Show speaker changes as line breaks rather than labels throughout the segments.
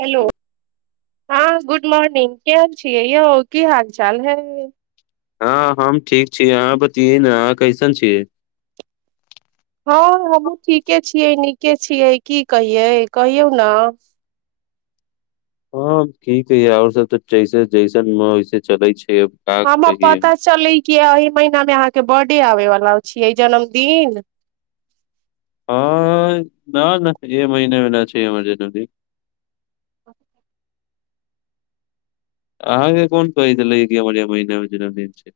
hello हाँ गु good morning के छियै यौ की हाल चाल है
हँ हम ठीक छी अहाँ बतिये ने अहाँ कैसन छियै
हँ हमहूँ ठीके छियै नीके छियै की कहिै कहियौ ने
हँ ठीक हय आओर सब तऽ जैसे जैसन वैसे चलै छै अब का
हम
कहियै
पता चल कि आइ महिना मे अहाँके बर्थडे आबे वला छियै जन्मदिन
हँ न न ए महिनेमे नहि छै हमर जन्मदिन अहाँके कोन कहै दलैक जे एहि महिना मे जन्मदिन छै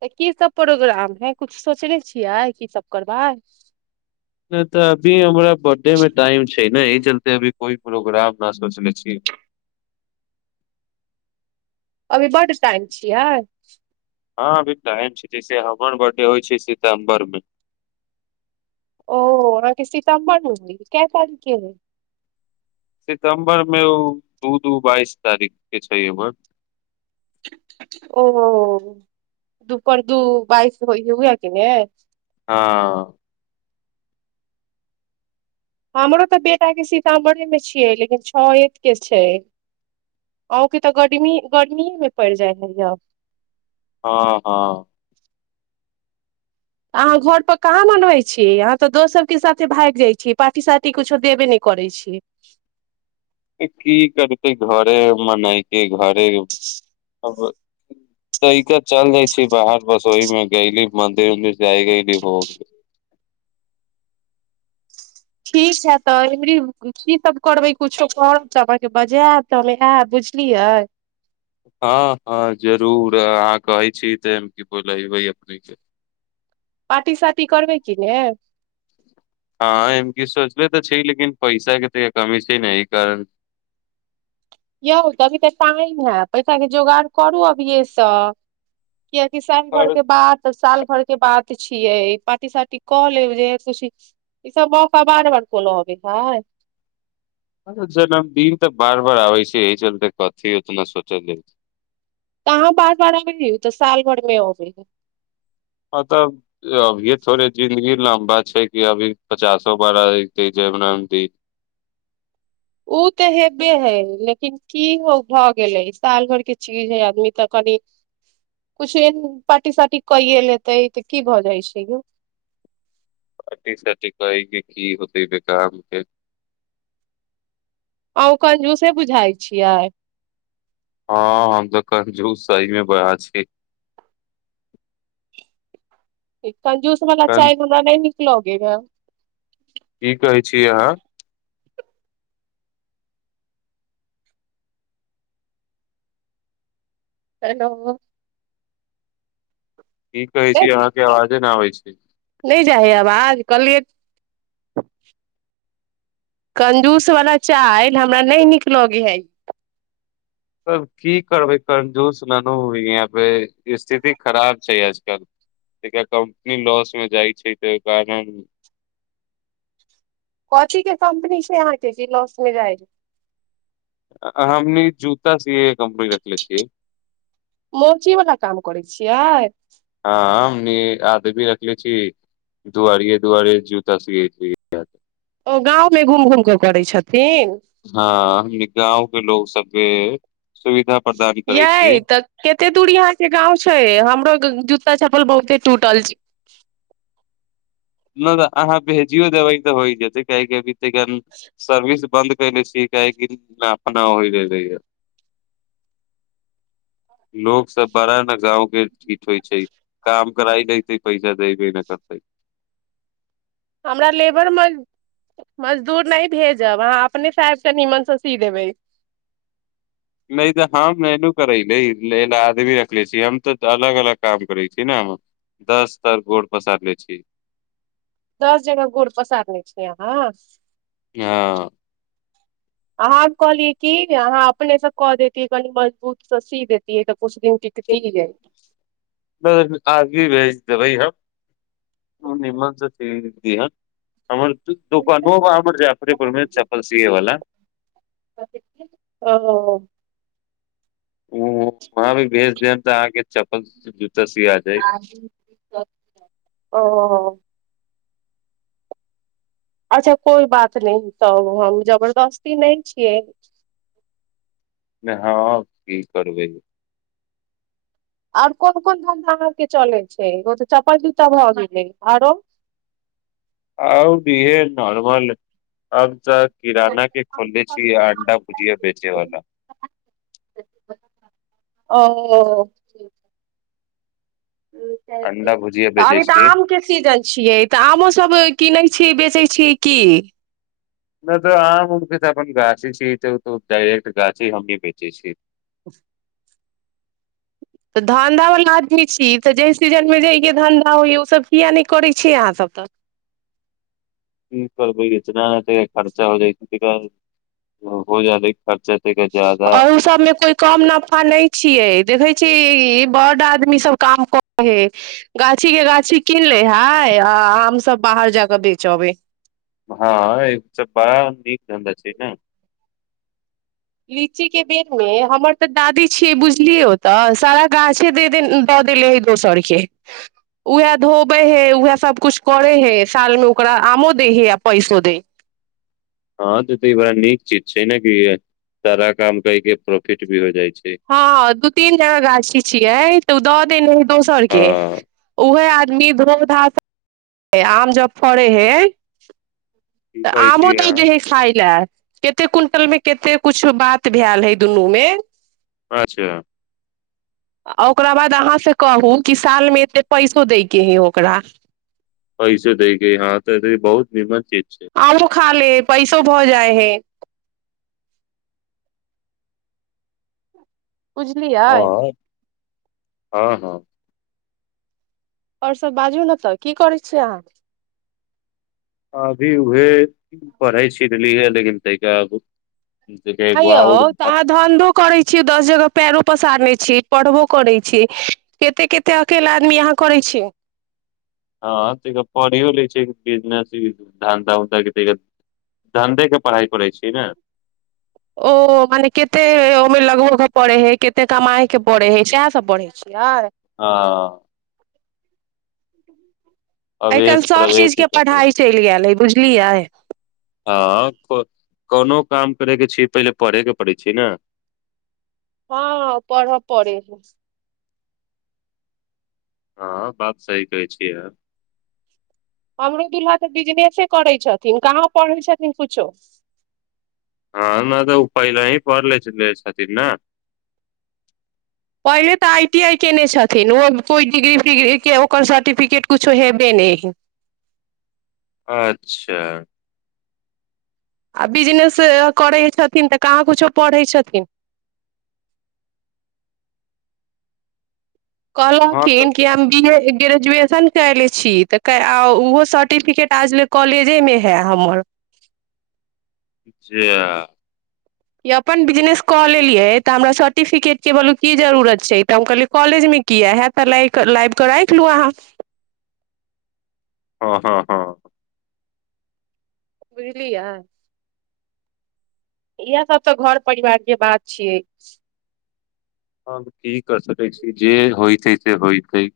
तऽ कीसभ प्रोग्राम है किछु सोचने छियै कीसभ करबै
नहि तऽ अभी हमरा बर्थडे मे टाइम छै एहि चलते अभी कोइ प्रोग्राम न सोचले छीिय
अभी बड्ड टाइम छियै
हँ अभी टाइम छै जैसे हमर बर्थडे होइ छै सितम्बर मे
ओ अहाँके सितम्बर मे होई क तारीख के रहै
सितम्बर मे ओ दू दू बाइस तारीख के छै हमर
ओ दुपर दू बाइस हो हुए कि ने
हाँ अ
हमरो तऽ बेटाके सीतामामढ़ेमे छियै लेकिन छओ रते छै अहुँके तऽ गर्मी गर्मिएमे पड़ि जाइ हए
हँ हँ
अहाँ घरपर कहाँ मनबै छीियै अहाँ तऽ दोस्त सभके साथे भागि जाइ छी पार्टी सार्टी किछो देबे नहि करै छी
की करते घरे मनायके घरे तहिके चल जाै छै बाहर बस ओहिमे गयली मन्दिर उन्दिर जाययली हो गेली
ठीक है तऽ एमरी कीसभ करबै किछो करब तऽ अहाँके बजायब तऽ हम आयब बुझलियै
हँ हँ जरूर अहाँ कहै छी त कि बोलबे अपने के
पार्टी साटी करबै कि ने
हँ ए कि सोचबे तऽ छै लेकिन पैसा के तऽ कमी छै ने ई कारण
यौ तऽ अभी तऽ टाइम है पैसाके जोगड़ करू अभियएसँ कियकि सात घर
आओर
के बात साल भर के बाद छियै ई पार्टी सार्टी कह लेब जे ई सब मौका बार बार कोनो अबे है
जन्मदिन तऽ बार बार आबै छै एहि चलते कथी उतना सोचल
तहाँ बार बार अबे है उ तऽ साल भर मे अबै है
अ तबभ थोड़े जिन्दगी ल बात छै कि अभी पचासो बारी जेब नाम दी
ओ तऽ हेबे है लेकिन की भऽ गेलै साल भर के चीज है आदमी तऽ कनि कछो एन पार्टी सार्टी कयए लेतै तऽ की भऽ जाइ छै यौ
पार्टी सेटिफाइंग की होतै बे कामके
अहूँ कंजूसे बुझाइ छियै
हँ हम तऽ कंजूस सहीमे बा छी
[inaudible] त ज्यूस मरा
कन
चाय मनना नहि लोगे ग
की कहै छी अहाँ
हेलो
की कहै छी अहाँके आवाज न आबै छै
नहि जाय हय आबाज कहलिये कंजूस वला चालि हमरा नहि नीक लगै हइ
तब की करबै कमजोस हो यहाँ पे स्थिति खराब छै आजकल कम्पनी लॉस मे जाइ छै तऽहि कारण
कथी के कम्पनी छै अहाँके जे लॉस मे जाय
हमनी जूता स कम रखले छियै
मौचीवला काम करै छियै
भी रखले छी दुआरिए दुआरि जूता सियै
ओ गाँवमे घुम घुम कऽ करैत छथिन
हँ गाँव के लोग सबके सुविधा प्रदान करै छियै
यइ तऽ कते दूर अहाँ के गाउँ छै हमरो ज जूता चप्पल बहुते टूटल छै
नहि तऽ अहाँ भेजियो दवइ तऽ होइ जेतै कभी सन सर्विस बन्द क ले छियै काहेक न अपना हो रहले ह लोको सब बड़ा ने गाँव के ठीक होइ छै काम कराइ लते पैसा देबे न करते
हमरा लेबरज मजदूर नहि भेजब अहाँ अपनेसँ आब कऽ नीमनसँ सी देबै
नहि तऽ हम एू करै ले लए आदमी रखले छीिय हम तऽ अलग अलग काम करै छी ने हम दस तर गोर पसारले छी
दस जना गोड़ पसारने छै अहँ
हँ
अहाँ कहलियै की अहाँ अपने से क देतियै कनि मजबूत से सी देतियै कुछ दिन टिकतियै
आगे भेज देबै हम ह निमस कदय हमर दोकानो बार जाफरपुर मे चप्पल सीए वाला
ओ
ओ भी बेच देम तऽ अहाँके चप्पल ज
ओ अच्छा कोइ बात नहि तब हम जबरदस्ती नहि छियै
ने हाँ की करबै
आर कोन कोन धंधा आर के चलै छै ओ तऽ चप्पल जूता भऽ गेलै आरो
आउ बिहे नर्मल आब किराना के खोलले छी अंडा भुजिया बेचेवालला
ओ
अंडा भुजिया बेचे
अभी तऽ
छी
आम के सीजन छियै तऽ आमो सब कीनै छी बेचै छीयै की
नहि तऽ आ उखे तऽ अपन गाछी छी त त डायर्ट गाछी हमनी बेचे छी
[inaudible] तऽ धन्धावला आदमी छी तऽ जाहि सीजनमे जाइके धन्धा होइए ओसभ किएक नहि करै छिय अहाँसभ तक
क इतना नहि त खर्चा हो जाइ हो जाै
र ओ सबमे कोइ कम नफा नहि छियै देखै ा बड आदमी सब काम करै हे गाछी के गाछी कीन ले हे आ हमसभ बाहर जााकऽ बेचबै
हँ एक सब बड़ा नीक धधा छै ने
लीचीके बेरमे हमर तऽ दादी छियै बुझलियै तऽ सारा गाछे दे दऽ देले हइ दोसरके उएह धोबै हइ उएह सभकिछु करै हइ सालमे ओकरा आमो दै हइ आ पैसो दै हइ
हँ त तऽ ई बड़ा नीक चीज छै ने क सारा काम क के प्रोफिट भी हो जाइ छै
हँ दू तीन जना गाछी छियै तऽ उ दर तन दो सए के
हँ
उह आ आदमी धोम धा आम जब फड़े है
की
तऽ
कहै
आमो
छी
तऽ
अहाँ
जे हे खााय लए कते क्विंटल मे कते कुछु बात भेल हे दुनूमे
अच्छा
आ ओकरा बाद अहाँ से कहू कि सालमे एते पैसो दैके हइ ओकरा
पैसे दै ग हँ तऽ ई बहुत नीम्मन चीज छै
शुभ हो जाए है उुजलिय
हँ हँ हँ
आओर सभ बाजू ने तऽ की करै छियै अहाँ
अभी उह पढ़ाइ छनली है लेकिन तैब
आ यौ तऽ अहाँ धन्धो करै छीयै दस जगह पैरो पसारने छी पढ़बो करै छी कते कते अकेला आदमी यहाँ करै छी
हँ त पढ़ियो लै छ बिजनेस धन्धा उन्धा त धन्धे के पढ़ाइ करै छिय ने
ओ मने कते ओहिमे लगभो पड़े हय कते कमाायके पड़े हय सएह सभ बढ़े छै
ह
आइ
अवेश
काल्हि सभ चीज
प्रवेश ई
के
सब पढ़ै
पढ़ाइ चलि गेल अइ बुझल की आ
हँ कोनो काम करैके छिय पहिले पढ़ेके पड़ै छै ने
हँ पढ़ब पड़े छै
हँ बात सही कहै छियै य
अमरुदल्हा तऽ बिजनेसे करै छथिन कहाँ पढ़ै छथिन किछो
हँ न तऽ ओ पहिला ही पले छथिन ने
पहिले तऽ आइ टी आइ कयने छथिन ओ कोइ डिग्री फटिग्रीके ओकर सर्टिफिकेट किछो हेबे नहि
अच्छा
आ बिजनेस करै छथिन तऽ कहाँ कछो पढ़ै छथिन कहल
हँ तऽ
कठिन किी हम बि ग्रेजुएशन कले छी तऽ ओहो सर्टिफिकेट आजल कॉलेजेमे है हमर
जे
य अपन बिजनेस कऽ लेलियै तऽ हमरा सर्टिफिकेटके बो की जरूरत छै तऽ हम कहलियै कॉलेजमे किया हत तऽ लाइ कऽ राखि लू अहाँ
ह हँ हँ
बुझलिय इएहसभ तऽ घर परिवारके बात छियै
ह की कर सकै छी जे होइ छैइ से होइ ई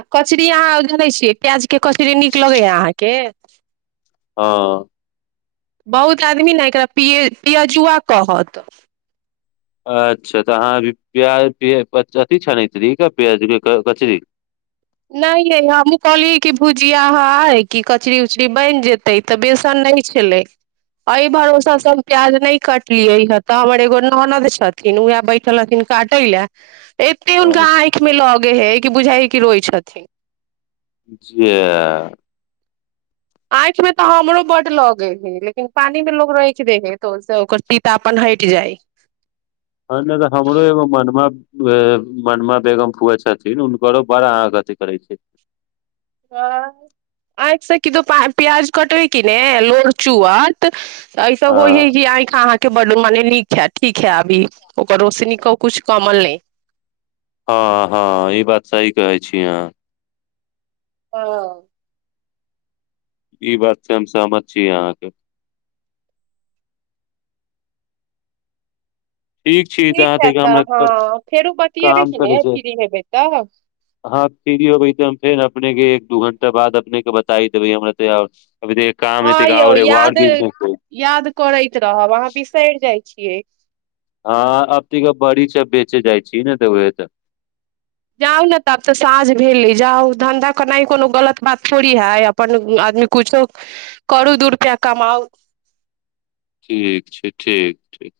आ कचरी अहाँ जनै छियै प्याजके कचरी नीक लगैए अहाँके
हँ
बहुत आदमी ने एकरा पिय पियजुआ कहत
अच्छा तऽ अहाँभी प्याज अथि छ ने इ प्याज कचरी
नहि य हमहूँ कहलियै कि भुजियाइ कि कचरी उचरी बनि जेतै तऽ बेसन नहि छलै एहि भरोसा सभ प्याज नहि कटलियै हे तऽ हमर एगो ननद छथिन उएह बैठल हथिन काटय लए एते हुनका
अच्छा
आँखि में लगे है बुझाइ कि रो अच्छ थ
जेिय
आँखिमे तऽ हमरो बड लगै हय लेकिन पानिमे लोक राखि दे है तऽ ओहिसँ ओकर तीता अपन हटि जाय
ह नहि तऽ हमरो ए मनमे मनमा बेगम फुए छथिन हुनकरो बड़ा अह अथि करै छै
आँखिसँ किदो प्याज कटबै कि ने लोर चुअत ऐसे
हँ
होय हय क कि आँख अहाँके ब मने नीक है ठीक है अभी ओकर रोशनी क किछु कमल नहि
हँ हँ ई बात सही कहै छी अह
ह
ई बात से हम सहमत छी अहाँके ठीक छी
है
तऽह काम
तऽ हँ फेरो बतियेबै कि
करै
ने
छै
फ्री हेबै तऽ
हह फ्री होबै तऽ फेर अपनेके दू घण्टा बाद अपनेके बताइ देबै हमरा तऽ यार
हँ यौ याद याद करैत रहब अहाँ बिसरि जाइ छी छियै
हँ अब तऽ बड़ी छै बेचे जाइ छीिय ने तऽ उे तऽ
जाउ ने तब तऽ साँझ भेली जाउ धन्धा केना कोनो गलत बात थोड़ी हइ अपन आदमी किछो करू दू रुपैआ कमाउ
ठीक छै ठीक ठीक